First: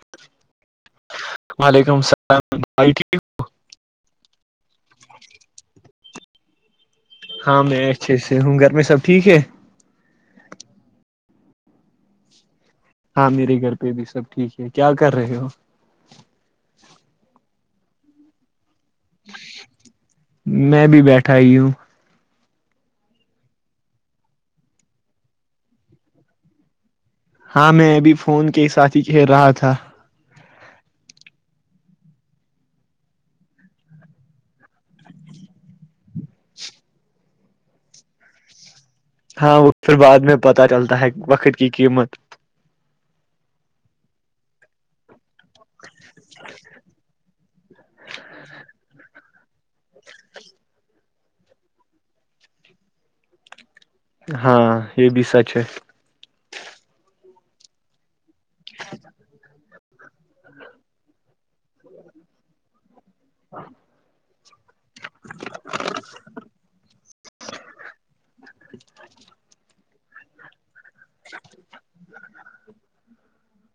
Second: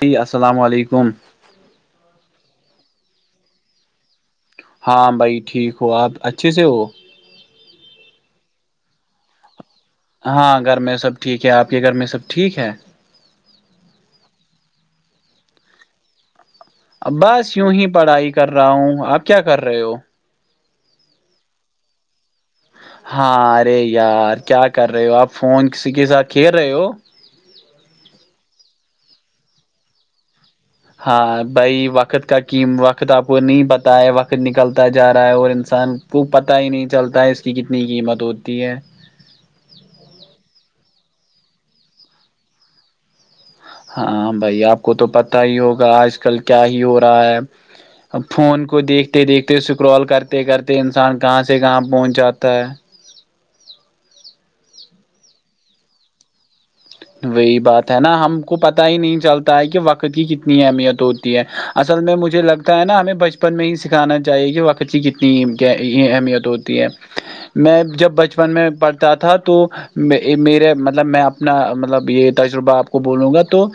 جی السلام علیکم وعلیکم السلام بھائی ٹھیک ہو ہاں بھائی ٹھیک ہو آپ اچھے سے ہو ہاں میں اچھے سے ہوں گھر میں سب ٹھیک ہے ہاں گھر میں سب ٹھیک ہے آپ کے گھر میں سب ٹھیک ہے ہاں میرے گھر پہ بھی سب ٹھیک ہے کیا کر رہے ہو بس یوں ہی پڑھائی کر رہا ہوں آپ کیا کر رہے ہو میں بھی بیٹھا ہیئی ہوں ہاں ارے یار کیا کر رہے ہو آپ فون کسی کے ساتھ کھیر رہے ہو ہاں میں ابھی فون کے ہی ساتھ ہی کہہر رہا تھا ہاں بھائی وقت کا قم وقت آپ کو نہیں پت ہے وقت نکلتا جا رہا ہے اور انسان تو پتہ ہی نہیں چلتا ہے اس کی کتنی قیمت ہوتی ہے ہاں وہ پھر بعد میں پتہ چلتا ہے وقت کی قیمت ہاں بھائی آپ کو تو پتا ہی ہوگا آج کل کیا ہی ہو رہا ہے فون کو دیکھ دیکھتے دیکھتے اسکرال کرتے کرتے انسان کہاں سے کہاں پہنچ جاتا ہے ہاں یہ بھی سچ ہے وہی بات ہے نا ہم کو پتاہ ہی نہیں چلتا ہے کہ وقت کی کتنی اہمیت ہوتی ہے اصل میں مجھے لگتا ہے نا ہمیں بچپن میں ہی سکھانا چاہیے کہ وقت بچی کتنی اہمیت ہوتی ہے میں جب بچپن میں پڑھتا تھا تو میرے مطلب میں اپنا ب یہ تجربہ آپ کو بولوں گا تو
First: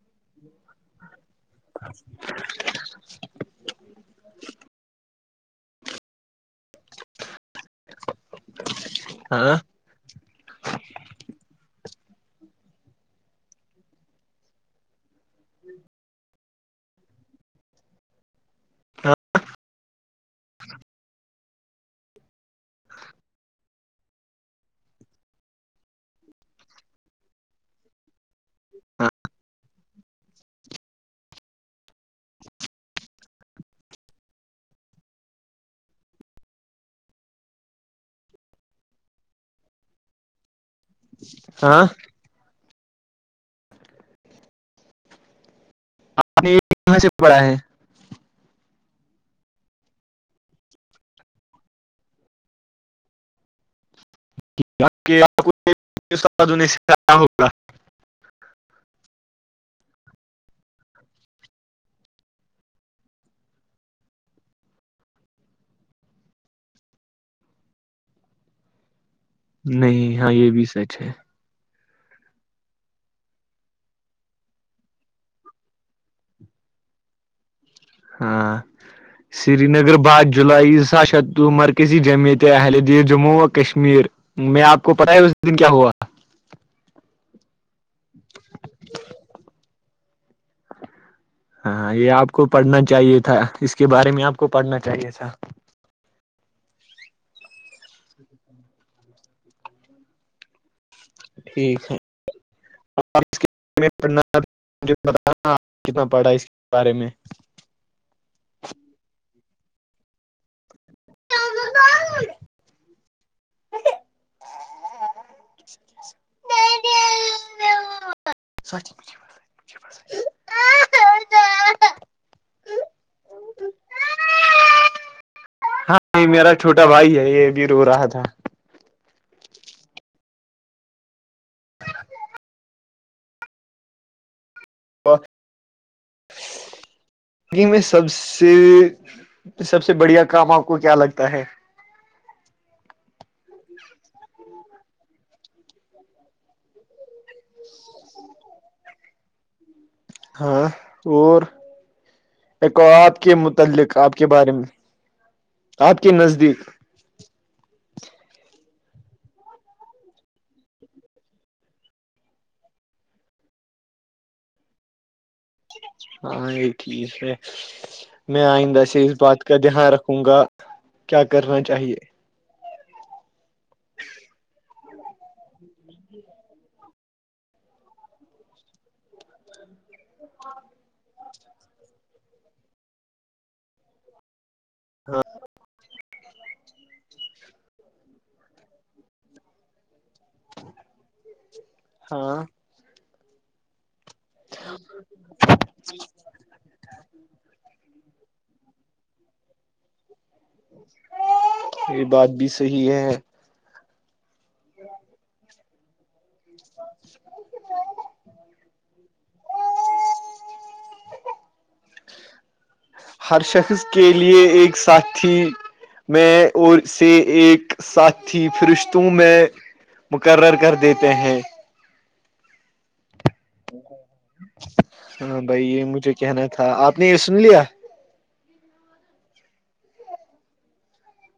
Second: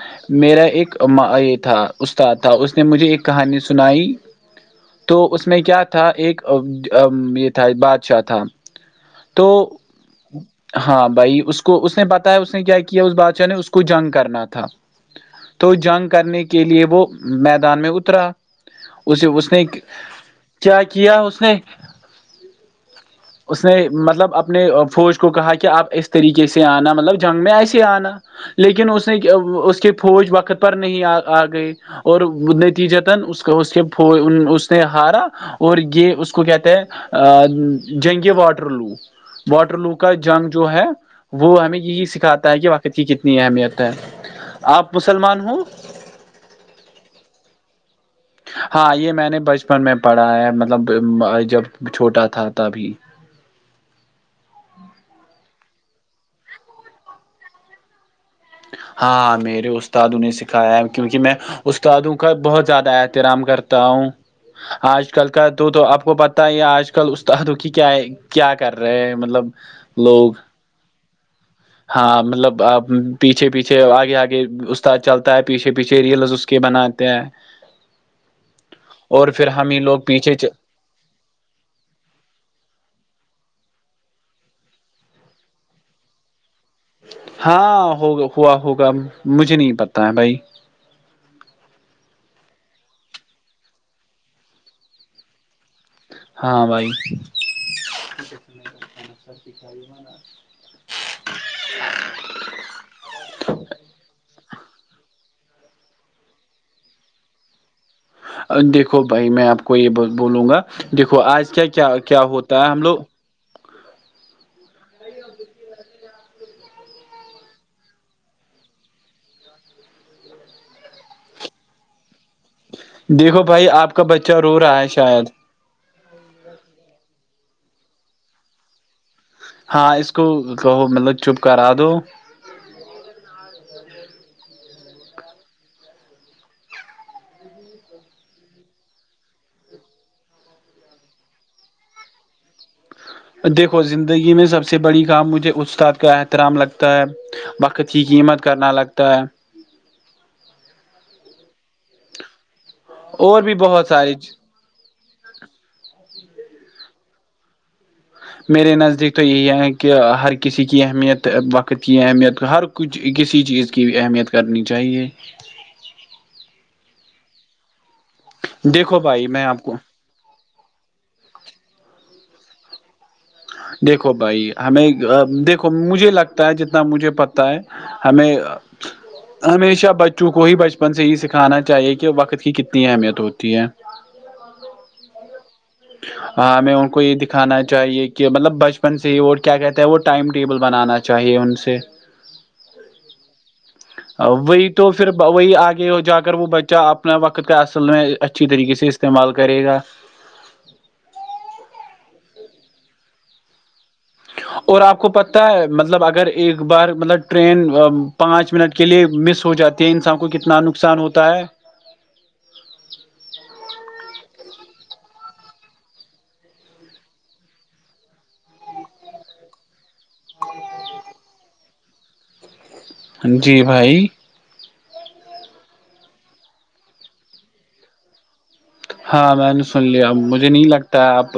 میرا ایک یہ تھا استاد اس نے مجھے ایک کہانی سنائی تو اس میں کیا تھا ایک یہ تھا بادشاہ تھا ہاں تو ہاں بھائی اس کو اس نے بتایا اس نے کیا کیا کیا اس بادشاہ نے اس کو جنگ کرنا تھا تو جنگ کرنے کے لیے وہ میدان میں اترا ہاں اسے اس نے کیا کیا اس نے [inaudible] اس نے مطلب اپنے فوج کو کہا کہ آپ اس طریقے سے آنا مطلب جنگ میں ایس آنا لیکن اس ہاں نے اس کے فوج وقت پر نہیں آ گئے اور نتیج تن اس اس کے اس نے ہارا اور یہ اس کو کہتا ہے جنگے واٹر لو واٹر لو کا جنگ جو ہے وہ ہمیں ہاں آپ یہی سکھاتا ہے کہ واقت کی کتنی اہمیت ہے آپ مسلمان ہ آپ نے کہاں سے پڑا ہے ہاں یہ میں نے بچپن میں پڑھا ہے مطلب جب چھوٹا تھا تبھی [inaudible] ہاں میرے استادوں نے سکھایا ہے کیونکہ میں استادوں کا بہت زیادہ احترام کرتا ہوں آج کل کا تو تو آپ کو پت ہی آج کل استاد دکھی کیا ہے کیا کر رہے ہیں مطلب نہیں ہاں لوگ یہ بھی سچ ہے ہاں مطلب پیچھے پیچھے آگے آگے استاد چلتا ہے پیچھے پیچھے ریلز کے بناتے ہیں ہاں اور پھر سری ہم ہی نگر لوگ بع پیچھے چ... جولائی سا ش مر کسی جمعت اہل دیر جموں و کشمیر میں آپ کو پتاہ ہے اس دن کیا ہوا ہاں ہوگا ہوا ہوگا مجھے نہیں پتا ہے بھائی ہاں ہاں یہ آپ کو پڑھنا چاہیے تھا اس کے بارے میں آپ کو پڑھنا چاہیے تھا ہاں بھائی [inaudible] ٹھیک ہے ار پڑھناجھ با آپ کتنا پڑھا ہے اس کے بارے میں دیکھو بھائی میں آپ کو یہ بولوں گا دیکھو آج کیا کیا کیا ہوتا ہے ہم لوگ [inaudible] [inaudible] [inaudible] دیکھو بھائی آپ کا بچہ رو رہا ہے شاید ہاں میرا چھوٹا بھائی ہے یہ بھی رو رہا تھا ہاں اس کو کہو مطلب چپ کرا دو انی میں سب سے سب سے بڑھیا کام آپ کو کیا لگتا ہے دیکھو زندگی میں سب سے بڑی کام مجھے استاد کا احترام لگتا ہے وقت کی قیمت کرنا لگتا ہے ہاں اور ایکو آپ کے اور بھی بہت متعلق آپ ساری کے بارے میں آپ کے نزدیک میرے نزدیک تو یہی ہے کہ ہر کسی کی اہمیت وقت کی اہمیت ہر کچھ کسی چیز کی اہمیت کرنی چاہیے ہاں یہ ٹھیک ہے میں آئندہ دیکھو سے اس بھائی بات میں کا آپ کو دھیان رکھ ہووں گا کیا کرنا چاہیے دیکھو بھائی ہمیں دیکھو مجھے لگتا ہے جتنا مجھے پتا ہوتا ہے ہمیں ہمیشہ بچوں کو ہی بچپن سے یہ سکھانا چاہیے کہ وقت کی کتنی اہمیت ہوتی ہے ہاں ہاں ہمیں ان کو یہ دکھانا چاہیے کہ مطلب بچپن سے ہی وہ کیا کہتا ہے وہ ٹائم ٹیبل بنانا چاہیے ان سے ہاں [inaudible] [inaudible] وہی تو پھر وہی آگے ہو جا کر وہ بچہ اپنا وقت کا اصل میں اچھی طریقے سے استعمال کرے گا یہ بات بھی صحی ہے اور آپ کو پتہ ہے مطلب اگر ایک بار مطلب ٹرین پانچ منٹ کے لیے مس ہو جاتی ہے انسان کو کتنا نقصان ہوتا ہے ہر شخص کے لیے ایک ساتھی میں اور سے ایک ساتھی فرشتوں میں مقرر کر دیتے ہیں جی بھائی ہاں بھائی یہ مجھے کہنا تھا آپ نے یہ سن لیا ہاں میں نے سن لیا مجھے نہیں لگتا آپ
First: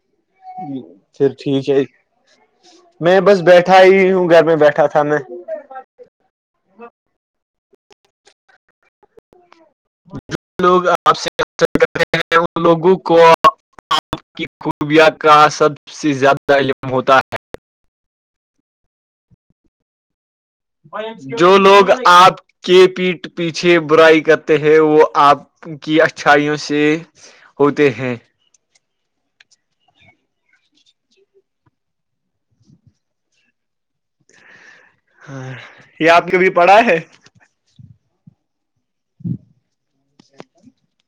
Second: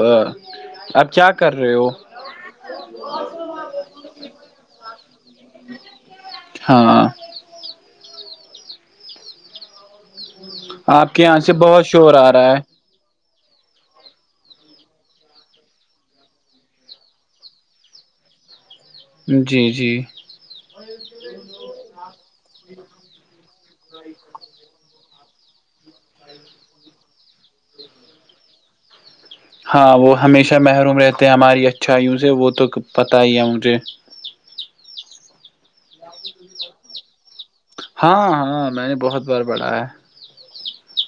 آپ پھر کیا کر ٹھیک رہے ہے ہو میں بس بیٹھا ہی ہوں گھر میں بیٹھا تھا میں ہاں جو لوگ آپ کے سے یہاں بہت کر شور رہے آ ہیں رہا ان لوگوں کو آپ کی خوبیا کا سب سے زیادہ علم ہوتا ہے جی جی جو لوگ آپ کے پیٹ پیچھے برائی کرتے ہیں وہ آپ کی اچھائیوں سے ہوتے ہیں ہاں وہ ہمیشہ محروم رہتے ہیں ہماری اچھا وں سے وہ تو پت ہی ہے مجھے ہاں یہ آپ نے کبھی پڑا ہے ہاں ہاں میں نے بہت بار پڑھایا ہے [inaudible]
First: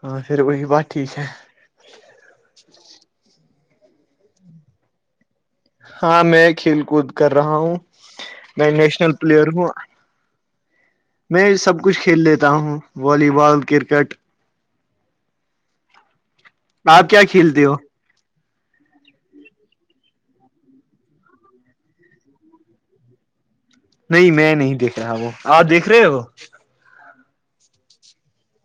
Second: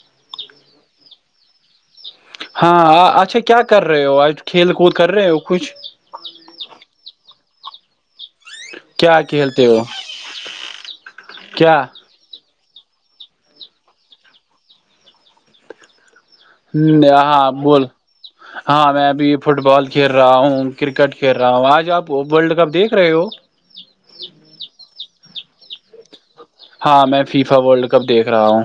ہاں پھر وہی بات ٹھیک ہے ہاں اچھا کیا کر رہے ہو آج کھیل کود کر رہے ہو کچھ ہاں میں کھیل کود کر رہا ہوں میں نیشنل کیا پلیئر کھیلتے ہوں [inaudible] میں سب کیا کچھ کھیل لیتا ہوں والی بال کرکٹ آپ کیا ہاں کھیلتے ہو بول ہاں میں ابھی فٹ بال کھیل رہا ہوں کرکٹ کھیل رہا ہوں آج آپ ورلڈ کپ دیکھ رہے ہو نہیں میں نہیں دیکھ رہا وہ آپ دیکھ رہے ہو وہ ہاں میں فیفاورلڈ کپ دیکھ رہا ہوں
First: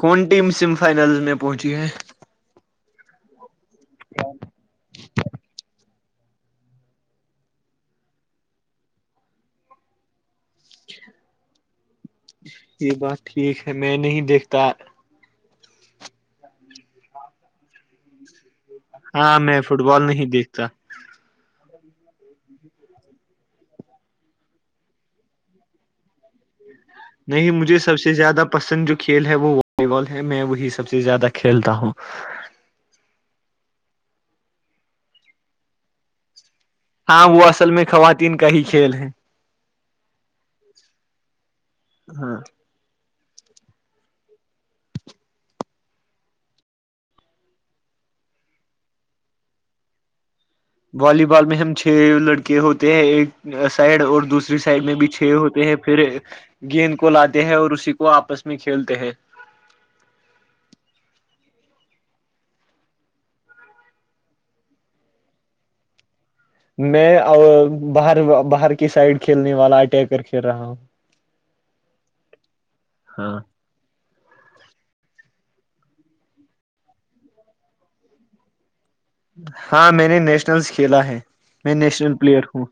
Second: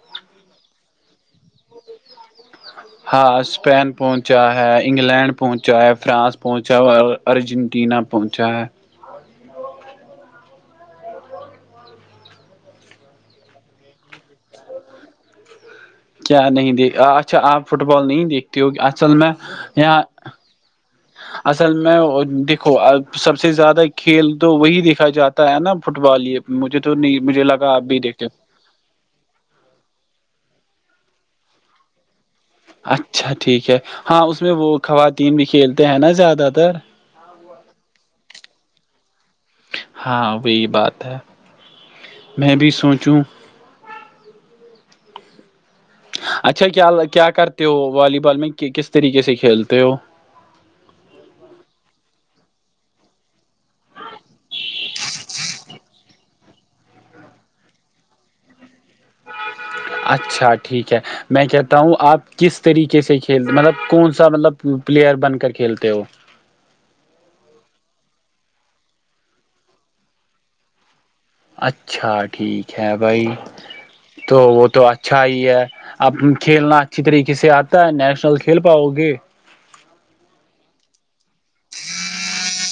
کون ٹیم سیمی فائنلز میں پہنچی ہے ہاں اسپین پہنچا ہے انگلینڈ پہنچا ہے فرانس پہنچا ہوا ارجنٹینا پہنچا ہے یہ بات ٹھیک ہے میں نہیں دیکھتا کیا نہیں دیکھ اچھا آپ فٹ بال نہیں دیکھتے ہوگی اصل میں ہاں فٹ یہاں بال نہیں [unintelligible] اصل میں دیکھو سب سے زیادہ کھیل تو وہی دیکھا جاتا ہے نا فٹ بال یہ مجھے تو نہیں مجھے لگا آپ سب بھی سے دیکھتے زیادہ پسند جو کھیل ہے وہ والی بال ہے میں وہی سب سے زیادہ کھیلتا ہوں اچھا ٹھیک ہے ہاں اس میں وہ خواتین بھی کھیلتے ہیں نا زیادہ تر ہاں وہ اصل میں خواتین کا ہی کھیل ہے ہاں وہی بات ہے ہاں میں بھی سوچوں اچھا کیا کیا کرتے ہو والی بال میں کس طریقے سے کھیلتے ہو والی بال میں ہم چھ لڑکے ہوتے ہیں ایک سائڈ اور دوسری سائڈ میں بھی چھ ہوتے ہیں پھر گیند کو لاتے ہیں اور اسی کو آپس میں کھیلتے ہیں اچھا ٹھیک ہے میں کہتا ہوں آپ کس طریقے سے کھیل مطلب کون سا مطلب پلیئر بن کر کھیلتے ہو میں باہر باہر کی سائڈ کھیلنے والا اٹیکر کھیل رہا ہوں اچھا ٹھیک ہے بھائی ہاں تو وہ تو اچھا ہی ہے اب کھیلنا اچھی طریقے سے آتا ہے نیشنل کھیل پاؤ گے ہاں میں نے نیشنلس کھیلا ہے میں نیشنل پلیئر ہوں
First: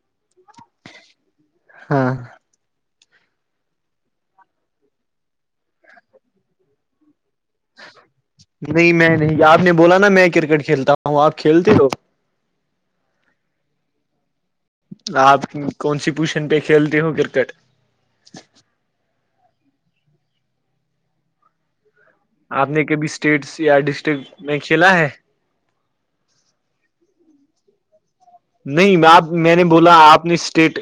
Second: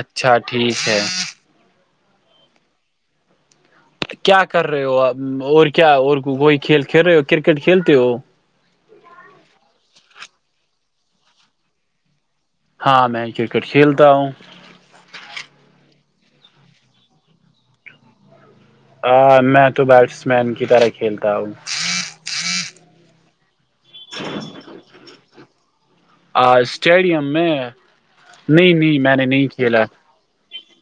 اچھا ٹھیک ہے ہاں کیا کر رہے ہو آپ اور کیا اور وہی کھیل کھیل رہے ہو کرکٹ کھیلتے ہو نہیں میں نہیں آپ نے بولا نا میں کرکٹ کھیلتا ہوں آپ کھیلتے لو ہاں میں کرکٹ کھیلتا ہوں آپ کون سی پوزیشن پہ کھیلتے ہو کرکٹ ہ میں تو بیٹس مین کی طرح کھیلتا ہوں آپ نے کبھی اسٹیٹس یا ڈسٹرکٹ میں کھیلا ہے آ اسٹیڈیم میں نہیں آپ میں نے بولا آپ نے اسٹیٹ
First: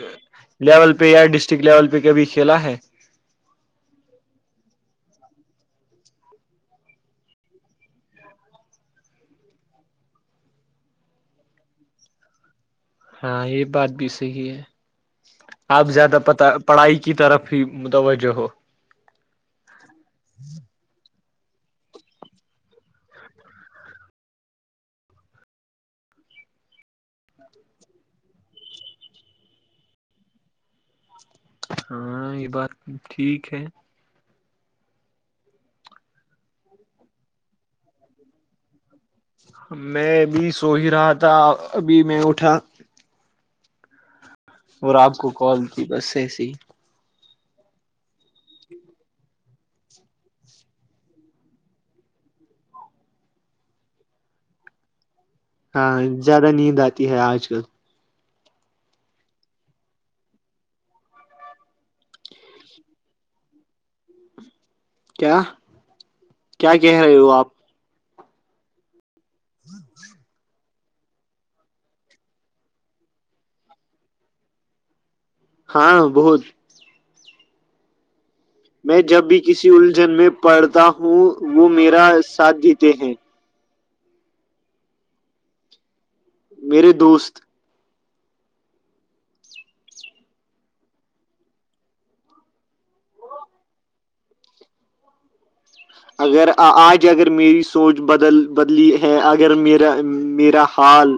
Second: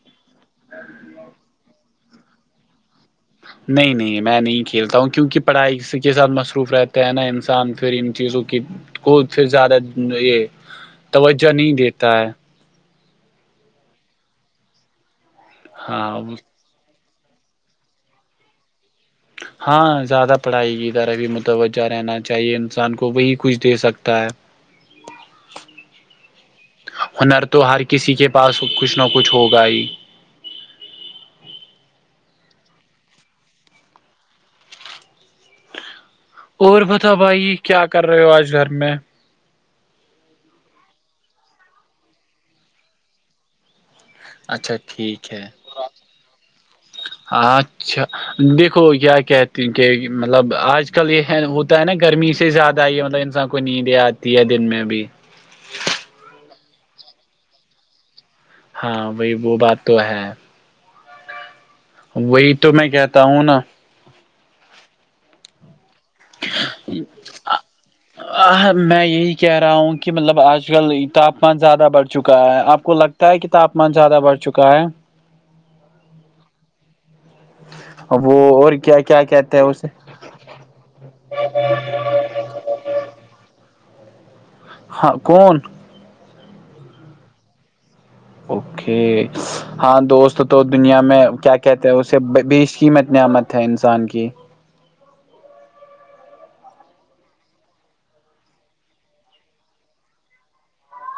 لیول پہ یا ڈسٹرکٹ لیول پہ کبھی کھیلا ہے نہیں نہیں میں نہیں کھیلتا ہوں کیونکہ پڑھائی کے ساتھ مصروف رہتا ہے نا انسان پھر ان چیزوں کی کو پھر زیادہ یہ توجہ نہیں دیتا ہے ہاں یہ بات بھی صحی ہے آپ ہاں زیادہ پتا پڑھائی کی طرف ہی متوجہ ہو ہاں زیادہ پڑھائی کی طرح بھی متوجہ رہنا چاہیے انسان کو وہی کچھ دے سکتا ہے [unintelligible] ہنر تو ہر کسی کے پاس کچھ نہ کچھ ہوگا ہی ہاں یہ بات ٹھیک ہے اور بتاؤ بھائی کیا کر رہے ہو آج گھر میں میں ابھی سو ہی رہا تھا ابھی میں اٹھا [unintelligible] اور آپ کو ٹھیک ہے کال کی بس اییس ہی اچھا دیکھو کیا کہتے ہیں کہ مطلب آج کل یہ ہے ہوتا ہے نا گرمی سے زیادہ یہ ہے مطلب انسان کو کو نیندیں آتی ہے دن میں بھی ہاں زیادہ نیند آتی ہے آج کل ہاں بی وہ بات تو ہے وہی تو میں کہتا ہوں نا کیا کیا کہہ رہے ہو آپ میں یہی کہہ رہا ہوں کہ مطلب آج آج کل تاپمان زیادہ بڑھ چکا ہے آپ کو لگتا ہے کہ تاپمان زیادہ بڑھ چکا ہے ہاں بہت اب وہ اور کیا میں کیا جب بھی کہتے ہیں کسی اسے الجھن میں پڑھتا ہوں وہ میرا ساتھ دیتے ہیں ہاں کون میرے دوست اوکے ہاں دوست تو دنیا میں کیا کہتے ہیں اسے بیشکیمت نعمت ہے انسان کی اگر آج اگر میری سوچ بدل بدلی ہے اگر میرا میرا حال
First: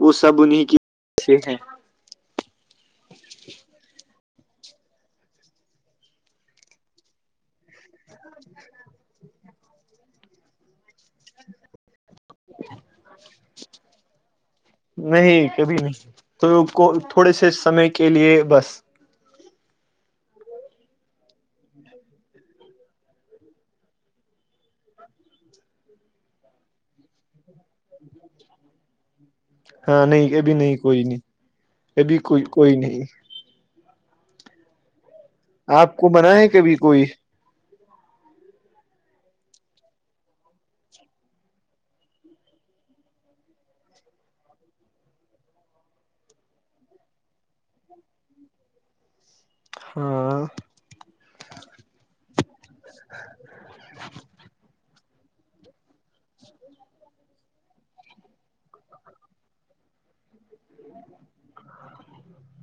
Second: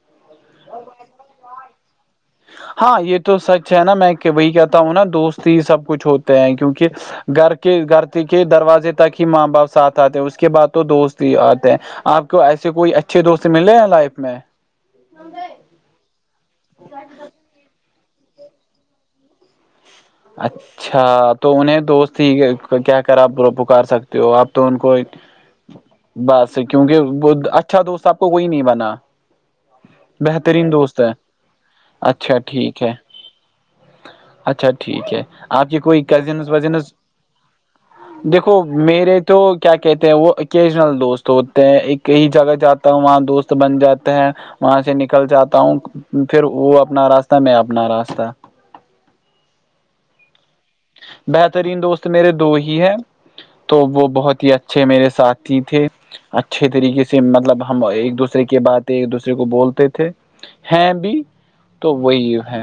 وہ سب انہیں کی ہیں ہاں یہ تو سچ ہے نا میں کہ وہی کہتا ہوں نا دوست ہی سب کچھ ہوتے ہیں کیونکہ گھر کے گھر کے دروازے تک ہی ماں باپ ساتھ آتے اس کے بعد تو دوست آتے ہیں آپ کو ایسے کوئی اچھے دوست ملے لائف میں نہیں کبھی نہیں تو تھوڑے سے سمے کے لیے بس [inaudible] اچھا تو انہیں دوست ہی کیا کراپ پکار سکتے ہو آپ تو ان کو بس کیونکہ وہ اچھا دوست آب کو کوئی نہیں بنا ہاں نہیں ابھی بہترین نہیں دوست کوئی ہے نہیں ابھی اچھا کوئی کوئی ٹھیک ہے نہیں اچھا ٹھیک ہے کے آپ کوئی کو منا ہے کزنس کبھی وزنس کوئی دیکھو میرے تو کیا کہتے ہیں وہ اوکیجنل دوست ہوتے ہیں ایک کہیں جگہ جاتا ہوں وہاں دوست بن جاتا ہے وہاں سے نکل جاتا ہوں پھر وہ اپنا راستہ میں اپنا راستہ ہاں بہترین دوست میرے دو ہی ہیں تو وہ بہت ہی اچھے میرے ساتھی تھے اچھے طریقے سے مطلب ہم ایک دوسرے کے باتیں ایک دوسرے کو بولتے تھے ہیں بھی تو وہی ہے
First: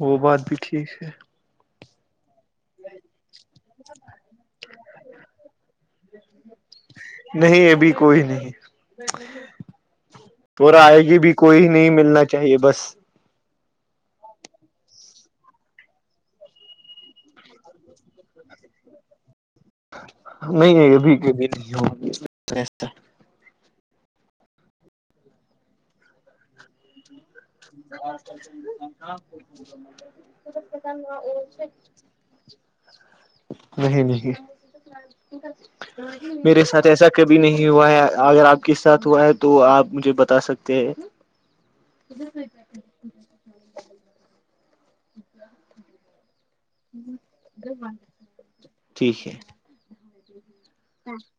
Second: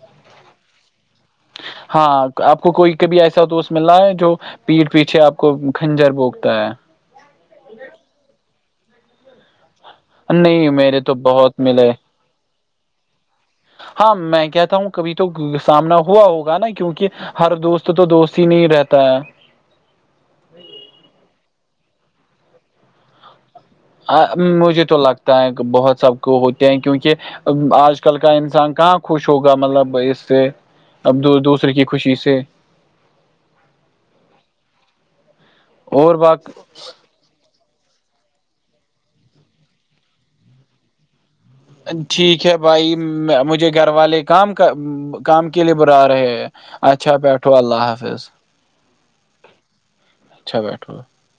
وہ بات بھی ٹھیک ہے ہاں آپ کو کوئی کبھی ایسا دوست مل رہا ہے جو پیٹ پیچھے آپ کو کھنجر بوکتا ہے نہیں ابھی کوئی نہیں نہیں توورا آئے میرے تو گی بھی بہت کوئی نہیں ملے ملنا چاہیے بس ہاں میں کہتا ہوں کبھی تو سامنا ہوا ہوگا نا کیونکہ ہر دوست تو دوست ہی نہیں رہتا ہے نہیں ہے ابھی نہیں ہ گی مجھے تو لگتا ہے بہت سب کو ہوتے ہیں کیونکہ آج کل کا انسان کہاں خوش ہوگا مطلب اس سے اب دو دوسرے کی خوشی سے نہیں نہیں اور با میرے ساتھ ایسا کبھی نہیں ہوا ہے اگر آپ کے ساتھ ہوا ہے تو آپ مجھے بتا سکتے ہیں ٹھیک ہے بھائی مجھے گھر والے کام کا کام کے لیے برا رہے ہیں اچھا بیٹھو اللہ حافظ ٹھیک ہے اچھا بیٹھو [inaudible]